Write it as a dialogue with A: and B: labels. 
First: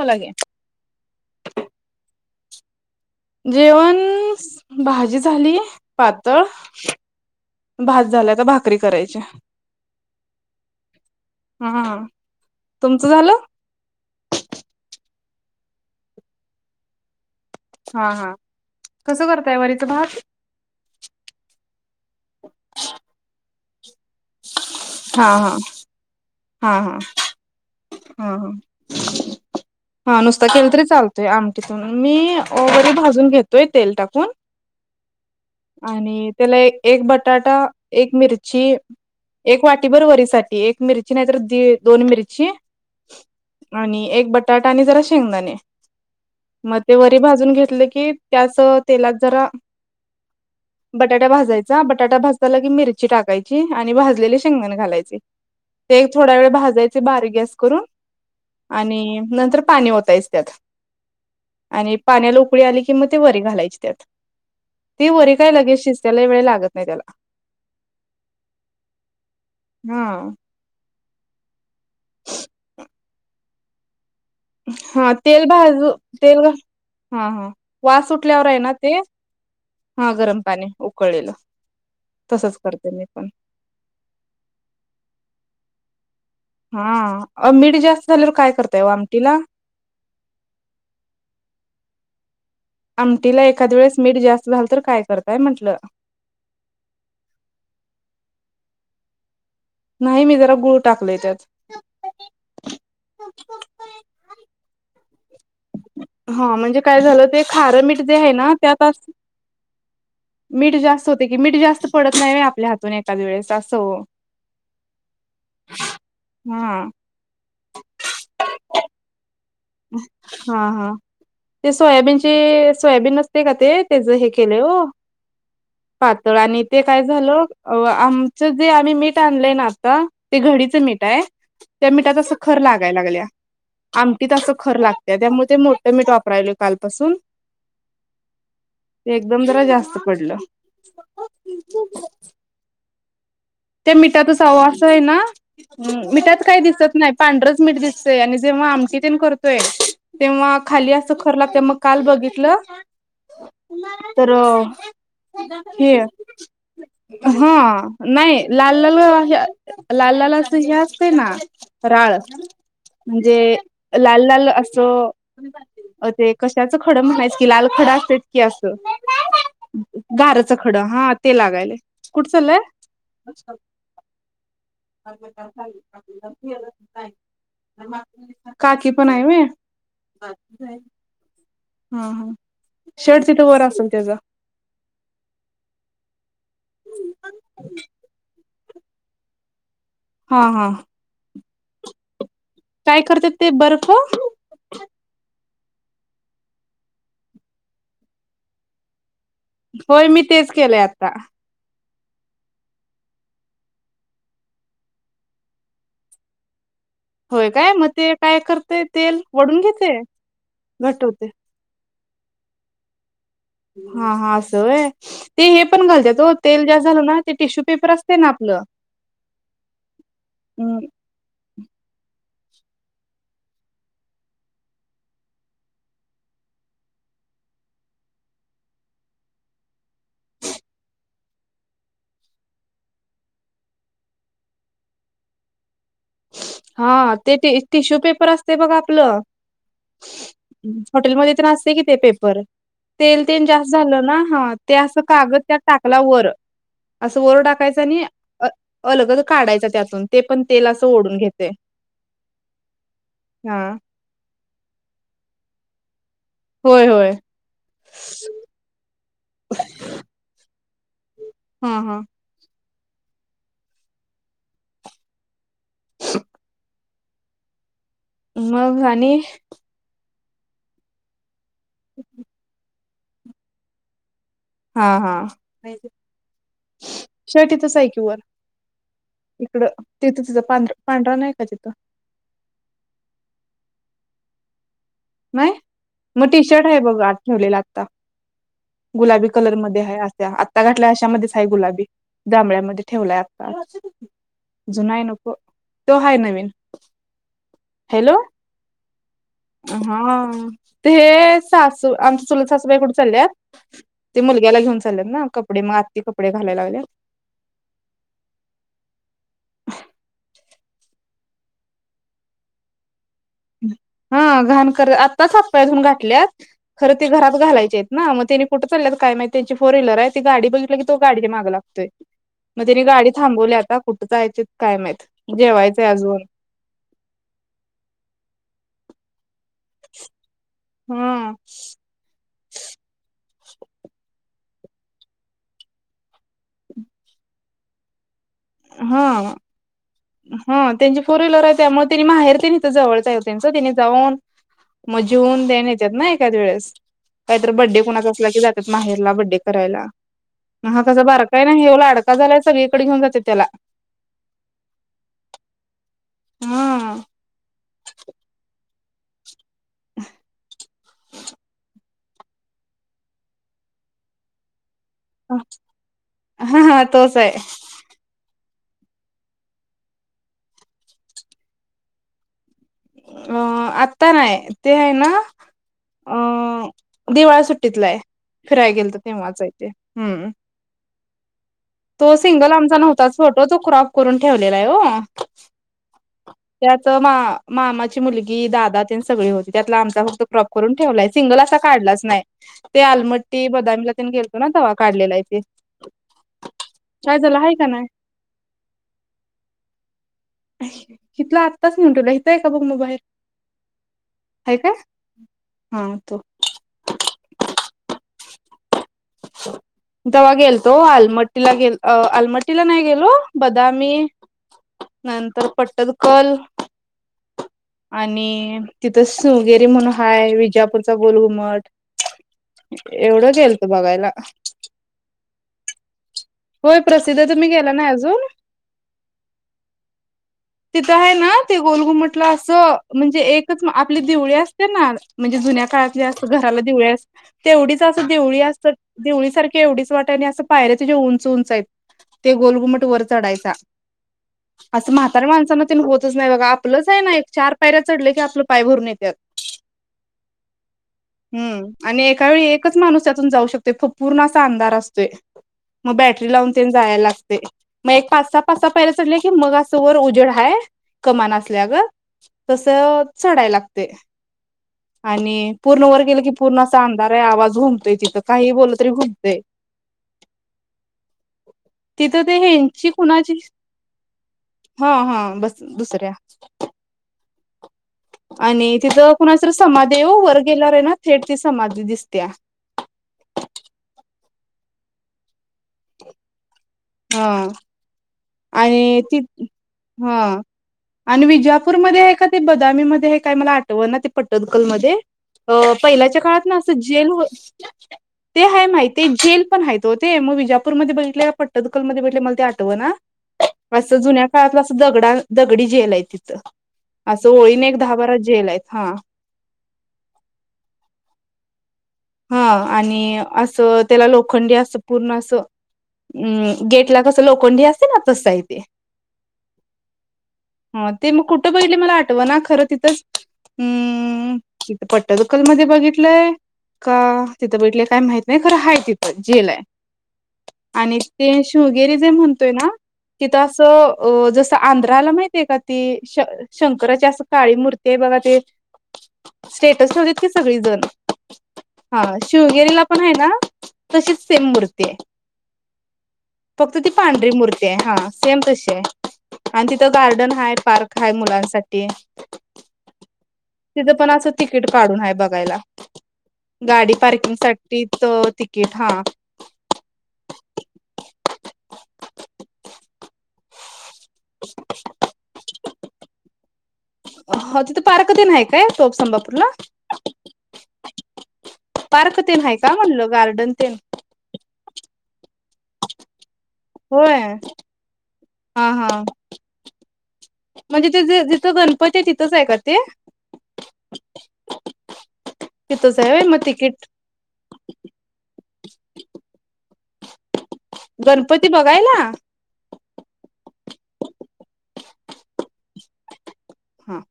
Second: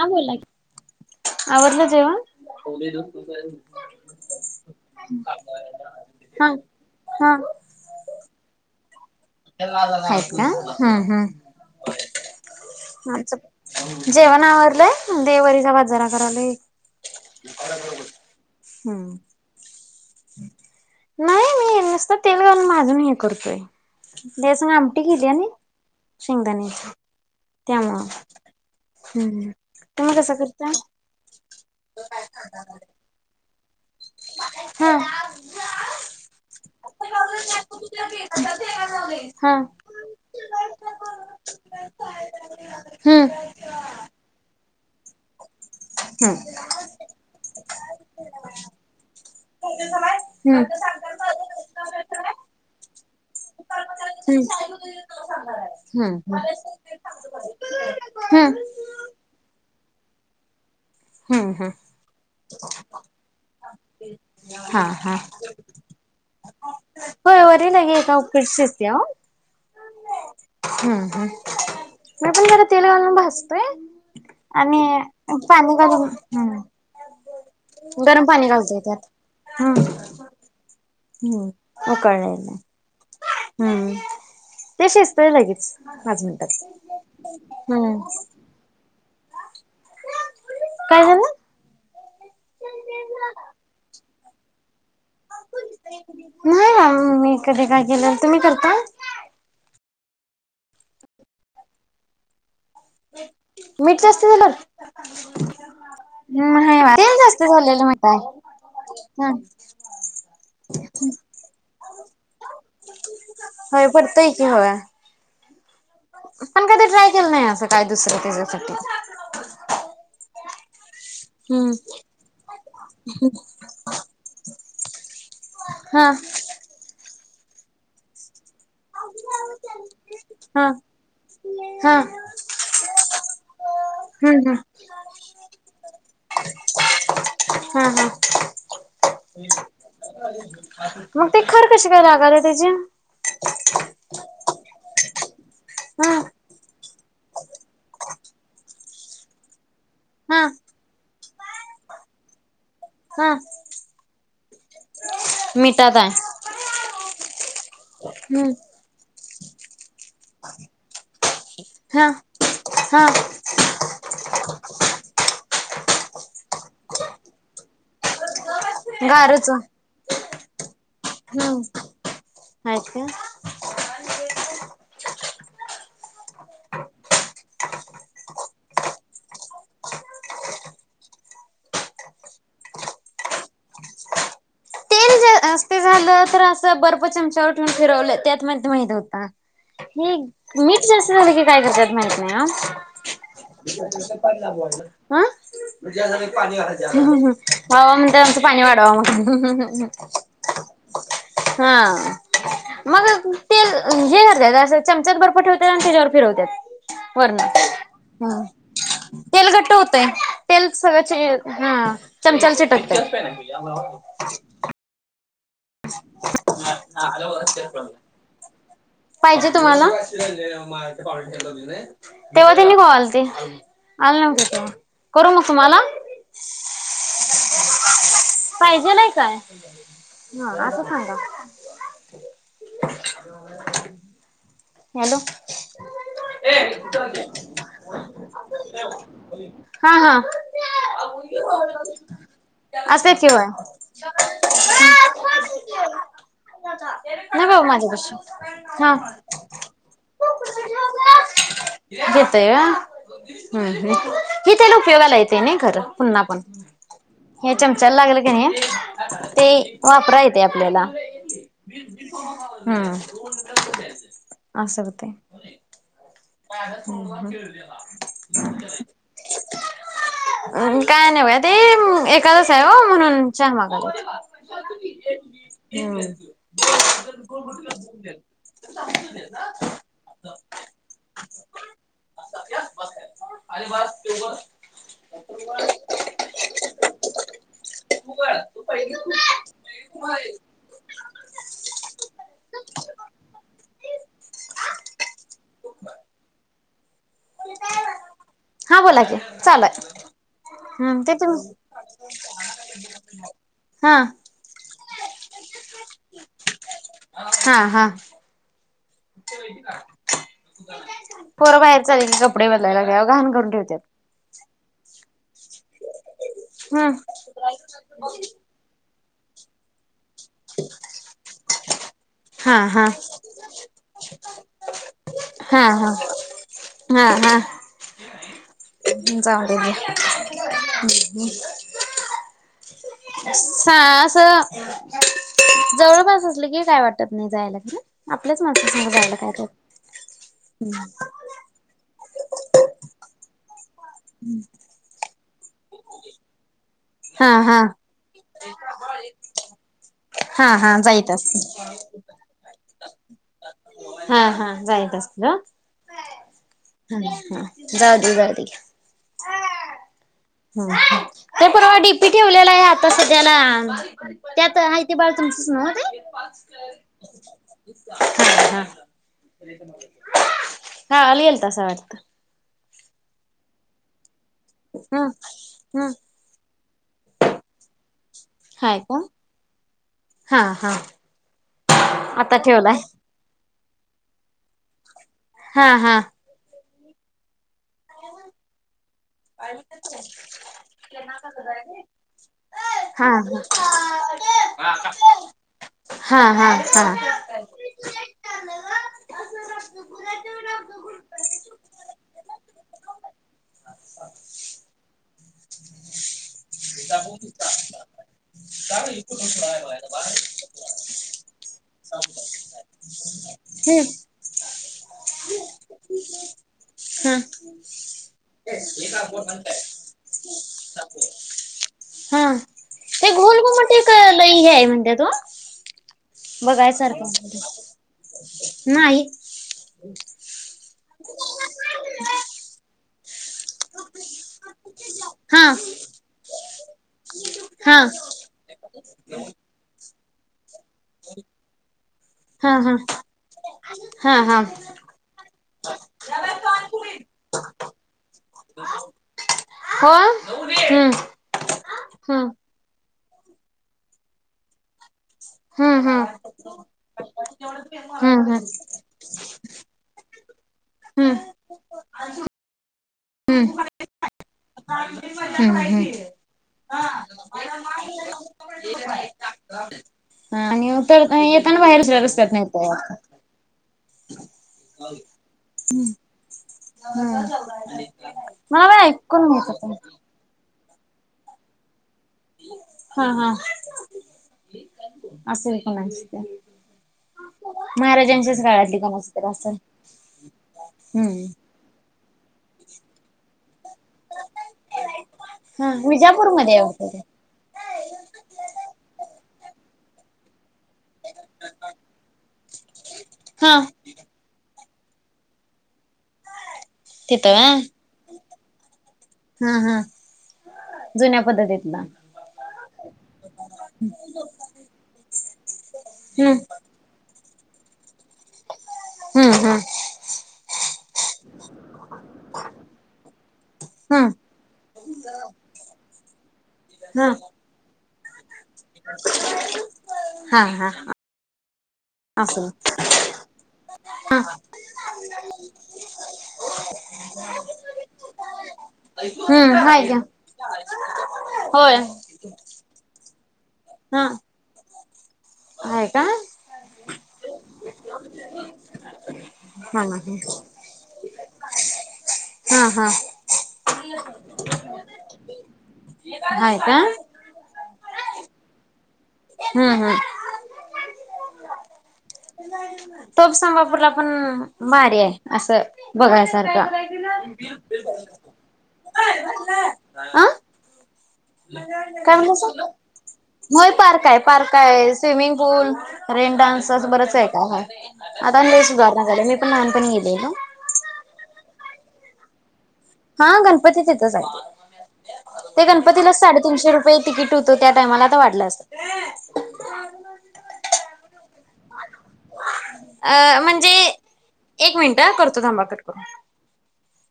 A: हा बोला
B: च!
A: की. आवरलं जेवण! ! हो दु [unintelligible] [unintelligible]
B: जेवण भाजी झाली पातळ!
A: हा हा आ! !
B: भात झाल्या त भाकरी करायची.
A: त्या नादाल लागयच हंका हं ह
B: हा तुमचं झालं
A: [unintelligible] जेवण आवरलंय दे वरीचा भात जरा करालोय!
B: हं हंकसं कस करताय वरीच भात?
A: नाही नाही मी, नुसत तेल घालून मा ज भाजून हे करतोय तेसंग आमटी
B: हा
A: केेलीया
B: हा
A: आणि
B: हा
A: शेंगदाण्याची
B: हा
A: यांना
B: हा हा
A: हम! !
B: हा नुसता केलं तरी चालतय, आमटीतून मी वरी भाजून घेतो. तो तेल टाकून?
A: हा!
B: आणि त्याला एक एक बटाटा एक मिरची
A: हा
B: एक वाटी भर वरी साठी, एक मिरची नाही तर, दोन मिरची.
A: हम्म हम्म.
B: आणि एक बटाटा आणि जरा शेंगदाणे.
A: हम्म.
B: मग ते वरी भाजून घेतलं की त्याच तेलात जरा
A: हम्म.
B: बटाटा भाजायचा, बटाटा भाजताला की, मिरची टाकायची आणि भाजलेली शेंगदाण घालायचे.
A: हा.
B: ते थोड्या वेळ भाजायचे बारीक गॅस करून.
A: हम्म.
B: आणि नंतर पाणी ओतायच त्यात.
A: हम्म हम्म
B: आणि पाण्याला उकळी आली की मग ते वरी घालायची त्यात,
A: हा
B: ती
A: हा.
B: वरी काय लगेच शिज त्याला वेळ लागत नाही त्याला,
A: होय वरील लगे एका उकडीत
B: हा.
A: हम्म-हम्म, मी पण जरा तेल घालून भाजतोय आणि, मग पाणी.
B: तू
A: घालून
B: तेल,
A: हम्म.
B: हा-हा वास
A: गरम पाणी
B: सुटल्यावर आहे ना,
A: घालतोय
B: ते.
A: त्यात.
B: हा
A: हम्म
B: गरम पाणी उकळलेलं,
A: उकळलेलं
B: तसच करते मी पण.
A: हम्म, ते शिजतंय लगेच. पाच मिनटात.
B: हा, अ मीठ जास्त झाल्यावर काय करताय ओ आमटीला.
A: काय झालं.
B: आमटीला एखाद वेळेस मीठ जास्त झालं तर काय करताय म्हटलं?
A: नाही ना, मी कधी काय केलं. तुम्ही करता?
B: नाही मी जरा गुळ टाकलाय त्यात.
A: मीठ जास्त झालं.
B: हा म्हणजे
A: नाही
B: काय
A: तेल
B: झालं,
A: जास्त
B: ते
A: झालेलं
B: खारं मीठ जे
A: म्हणताय.
B: आहे ना त्यातास मीठ जास्त होते की, मीठ जास्त पडत नाही होय, आपल्या हातून एखाद्या वेळेस असं ओ.
A: होतंय की हो, पण
B: हा.
A: कधी ट्राय केलं नाही, असं काय दुसरं तिसऱ्या त्याच्यासाठी.
B: हा-हा. ते
A: हम्म.
B: सोयाबीनचे सोयाबीन नसतं का ते, त्याच हे केले आहे ओ.
A: हा
B: पातळ आणि ते काय झालं आम तर जे आम्ही मीठ आणलंय ना आता, ते
A: हा
B: घडीचं मीठ हाय. त्या
A: हा
B: मिठात अस खर लागायला लागल्या. आम तिथं
A: हम्
B: अस
A: हम
B: खर लागत्या. त्यामुळे ते मोठं मीठ वापरालोय कालपासून.
A: हा हा
B: ते एकदम जरा जास्त पडलं.
A: आरे त्याच्या.
B: ते मिठात असवं असं आहे ना,
A: हा
B: मिठात काही दिसत नाही. पांढरच मीठ दिसतय, आणि जेव्हा आमटी ते करतोय
A: हा
B: तेव्हा खाली अस खर लागत्या मग काल बघितलं
A: हा
B: तर हे
A: मिठात आहे
B: हम्म, नाही
A: हम्
B: लाल-लाल लाल-लाल अस हे असते ना,
A: हा
B: राळ,
A: हा
B: म्हणजे लाल-लाल असं, ते कशाचं खडं म्हणायचं, की लाल खडं असते. हे असं,
A: गारच
B: गारच खड, हा. ते लागायलय
A: हम्म,
B: कुठ चाललाय
A: आहेत का?
B: [inaudible] काकी पण आहे होय? हा-हा शर्ट तिथ वर असेल त्याचा.
A: तेल असते झालं तर अस, बर्फ चमचावर ठेवून फिरवलं त्यात मण माहीत होता. हे
B: हा हा
A: मीठ जास्त झालं की काय करतात माहित नाही हा.
B: काय करतात ते बर्फ?
A: लांब वाटलं. ह अबा म्हणतय आमचं पाणी वाढवं म्हन. हम्म.
B: केले आता.
A: हा. मग तेल हे करतात असं चमच्यात बर्फ ठेवतात आणि त्याच्यावर फिरवतात. वरण
B: होय काय मग ते काय
A: ह
B: करते
A: तेल
B: वढून
A: घट्ट
B: घेते
A: होतय तेल
B: घट्ट
A: सगळ्याचे
B: होते
A: हा चमचाल चिटकत.
B: हा हा असं होय. ते हे पण घालत्यात ओ तेल जास्त झालं ना ते टिश्यू पेपर असते ना आपलं.
A: पाहिजे तुम्हाला?
B: हम्म
A: तेव्हा तेनि कवा आलती आले नव्हत तेव्हा करू ना तुम्हाला. पाहिजेल आहे काय? हा असं सांगा. हॅलो.
B: हा ते टिश्यू पेपर असते बघ आपलं.
A: हा. हा
B: हॉटेलमध्ये तर असता कि ते पेपर.
A: असं
B: तेल
A: किंवा
B: तेन जास्त
A: नाही
B: झालं ना हा ते असं कागद त्यात टाकला वर असं वर
A: बाबा
B: टाकायचं आणि
A: माझ्यापाशी हा
B: अलगत काढायच त्यातून ते पण तेल असं ओढून घेतेय.
A: घेतय होय हम्म हम्म हे तेल उपयोगाला येतेय नाही खरं पुन्हा पुन्हा.
B: होय होय.
A: हे चमचाला लागल कनी ते वापराय येतेय आपल्याला.
B: हा हा
A: हम्म अस हूतय. हम्म हम्म.
B: मग आणि.
A: आणि काय नाही बघा ते एकादस आहे वो म्हणून चहा मागाल्यात.
B: हा हा
A: हम्म हम्म.
B: शर्ट
A: [unintelligible]
B: तिकडं तिथं तिथं पां पांढरा नाही का तिथं.
A: [unintelligible]
B: नाही मग टी शर्ट आहे बघ आत ठेवलेला आत्ता. गुलाबी कलर मध्ये आहे अस्या आत. आत्ता घातलाय अशामध्येच हाय गुलाबी जांभळ्यामध्ये ठेवलाय आता. जुना हाय नको तो हाय नवीन हॅलो.
A: हा बोला की. चालू
B: हा
A: आहे
B: ते
A: हम्म तुम
B: हे सासू आमची चुलत सासूबाई कुठं चालल्यात.
A: हा
B: ते मुलग्याला घेऊन चालल्यात ना कपडे मग आत्ती कपडे घालाय लागल्यात.
A: हा हा. पोरं बाहेर चालेल की कपडे बदलायला लागतात घाण करून ठेवत्यात
B: हा घाण कर आत्ताच हात-पाय धुवून घातल्यात
A: हम्म
B: खरं ते घरात घालायचे आहेत ना मग तेनी. कुठं चालल्यात काय माहिती त्यांची फोर व्हीलर आहे. ती गाडी बघितली की तो गाडीच्या माग लागतोय.
A: हा
B: मग तेनी
A: हा
B: गाडी थांबवली आता कुठं जायाची हायत काय माहित.
A: हा
B: जेवायचंय
A: हा
B: अजून
A: हा हा. जाऊ दे घे.
B: हा
A: शाळा असं जवळपास असलं की काय वाटत नाही जायला. आपल्याच माणसां सगं जायला काय.
B: हा हा त्यांची फोर व्हीलर आहे. त्यामुळं तेनी माहेर तेन इथं जवळच आहे वो त्यांचं त्यानी जाऊन. मग जिऊन तेन येत्यात ना एखाद वेळेस.
A: हा
B: कायतर
A: हा
B: बड्डे कुणाचा असला की जात्यात माहेरला बड्डे करायला. हा कसा बारकाय ना ह्यो लाडका झालाय सगळीकडं घेऊन जात्यात त्याला.
A: हा हा जाईत असतील हो
B: हा
A: ह जाऊ देऊ जाऊ दे.
B: [unintelligible]
A: ह तर परवा डीपी ठेवलेला आहे सध्याला त्यात हायत. ते बाळ तुमचंच नव्हं ते.
B: हा हा तोच आहे
A: हा हा हा गावाला गेलतासा वाटतं.
B: अं आता नाही ते आहे
A: हम्म
B: ना.
A: हम्म.
B: अ दिवाळी सुट्टीतला हाय फिराय
A: हाय
B: गेलतो
A: का?
B: तेव्हाचा हाय ते हूं.
A: हा हा.
B: तो
A: आता
B: सिंगल आमचा
A: ठेवलाय
B: नव्हताच फोटो तो क्रॉप करून ठेवलेला आहे हो.
A: हा हा.
B: त्यात मा मामाची मुलगी दादा तेन सगळी होती त्यातला आमचा फक्त क्रॉप करून ठेवलाय सिंगल असा काढलाच नाही ते
A: हा
B: आलमट टी बदामीला तेन गेलतो ना तवा काढलेला आहे तेे.
A: हा हा हा.
B: काय झालं आहे का नाही. इथलं आत्ताच नेवून ठेवलंय इथंय का बघ बघू बाहेर आहे काय? हा तो.
A: [unintelligible] व्हय व्हय रबा.
B: तवा गेलतो आलमट्टीला गेल आलमट्टीला नाही गेलो
A: हम्म
B: बदामी नंतर पट्टलकल.
A: हम्म.
B: आणि तिथं शिवगेरी म्हणून हाय विजापूरचा गोलघुमट.
A: हा ते
B: एवढं गेलतो
A: गोलगुमट
B: बघायला
A: लई हे हाय म्हणत्यात ओ.
B: होय प्रसिद्ध आहे.
A: बघायसारखं
B: तुम्ही गेला नाही अजून?
A: नाही.
B: तिथ आहे ना ते गोलघुमटला असं म्हणजे एक. तेच मग आपली दिवळी असत्या ना म्हणजे
A: हा
B: जुन्या काळातल्या असं घराला दिवळी असत्या
A: हा
B: तेवढीच असं देवळी असत्या देवळीसारखी एवढीच वाट आहे आणि असं पायऱ्या उंच उंच हायत ते
A: हा हा
B: गोलघुमट वर चढायचा.
A: हा हा.
B: असं म्हाताऱ्या माणसांना तेन होतच नाही बघा आपलंच आहे ना एक चार पायऱ्या चढलं की आपलं पाय भरून येत्यात.
A: होय?
B: हम्म आणि एका वेळी एकच माणूस त्यातून जाऊ शकतो फ पूर्ण असा अंधार असतोय.
A: हम्म
B: मग
A: हम्म
B: बॅटरी लावून तेन जायला लागतय. मग एक
A: हम्म
B: पाच
A: हम्म
B: सहा पाच सहा पायऱ्या चढल्या की मग अस वर उजेड हाय,
A: हम्म
B: कमान असल्यागत, तसं
A: हम्म
B: चढाय लागतय
A: [unintelligible]
B: आणि पूर्ण
A: हम्म
B: वर गेलं की पूर्ण असा अंधार आहे तिथं, आवाज घुमतय तिथं काही बोललं तरी घुमतंय.
A: आणि मग परत येताना बाहेर दुसऱ्या
B: तिथं ते
A: रस्त्यातनं येताय
B: ह्येची
A: वाटतं.
B: कुणाची, हा हा बस दुसऱ्या
A: हां
B: आणि तिथं कुणाची तरी समाधी आहे हो, वर गेल्यावर आहे ना थेट ती समाधी दिसत्या.
A: हा हा, असेल कुणाची तरी.
B: हां.
A: महाराजांच्या
B: आणि ति, हा आणि
A: हम्म
B: विजयापूरमध्ये आहे का ते बदामीमध्ये आहे काय मला आठवना ते पटदकल मध्ये, अ
A: हा
B: पहिल्याच्या काळात
A: विजापूरमध्ये
B: ना
A: आहे
B: असं
A: वाटतं ते
B: जेल ते हाय माहित, ते जेल पण आहेत ओ ते, मग विजा -पुरमध्ये बघितलं का पटदकलमध्ये बघितलं मला ते आठवंना
A: हां
B: असं जुन्या काळातलं, असं दगडा दगडी जेल आहे तिथं. असं
A: तिथं व्हय
B: ओळीने एक दहा बारा जेल आहेत, हा.
A: हा हा, जुन्या पद्धतीतलं.
B: हा आणि, असं त्याला लोखंडी असं पूर्ण असं
A: हम्म
B: अम् गेट ला कस लोखंडी असते ना तसं य ते.
A: हम्म हम्म
B: हं ते मग कुठं बघितलय मला आठव ना खरं तिथंच हम्म, इथ पट्टदकल मध्ये बघितलंय का
A: हम्म
B: तिथं बघितलय काय माहित नाही, खरं हाय तिथं जेल हाय,
A: हा हा हा
B: आणि ते शिवगेरीे जे
A: असं
B: म्हणतोय ना, तिथं असं
A: हा
B: अ जसं आंध्राला माहितीय का ती, श शंकराची असं काळी मूर्ती ते बघा ते,
A: हम्म हाय
B: स्टेटस
A: का
B: ठेवत्यात की सगळी जण.
A: होय.
B: अं शिवगेरीला पण आहे ना, तशीच सेम मूर्ती आहे.
A: आहे का?
B: फक्त ती पांढरी मूर्ती आहे हा, सेम तशी हाय. आणि
A: हा
B: तिथं
A: हा
B: गार्डन हाय पार्क हाय मुलांसाठी.
A: हा हा.
B: तिथं पण असं तिकीट काढून हाय बघायला.
A: हाय का
B: गाडी
A: हम्म
B: पार्किंगसाठीच तिकीट हा.
A: हा -हा. टोफ संभापूरला पण भारी हाय, असं बघायसारखं.
B: हो तिथे पार्क तेन हाय काय, टोप संभापूरला.
A: अ काय
B: तेन आहे
A: म्हणलासा?
B: का म्हणलं गार्डन
A: होय
B: तेन
A: पार्क आहे पार्क आहे स्विमिंग पूल रेन डान्सस बरंच
B: होय
A: काय काय हाय, आता लय
B: हा हा
A: सुधारना झाल्या, मी पण लहानपणी गेलेलो.
B: म्हणजे तेे जिथं गणपती आहे तिथंच आहे का ते?
A: हा गणपती तिथच हाय, ते
B: तिथंच आहे
A: गणपतीला
B: होय मग
A: साडेतीनशे
B: तिकीट
A: रुपय तिकीट हो तो त्या टायमाला, आता वाडलं अस [unintelligible]
B: गणपती बघायला.
A: अ म्हणजे एक मिनिट हा, करतो थांबा कट करून.
B: हा.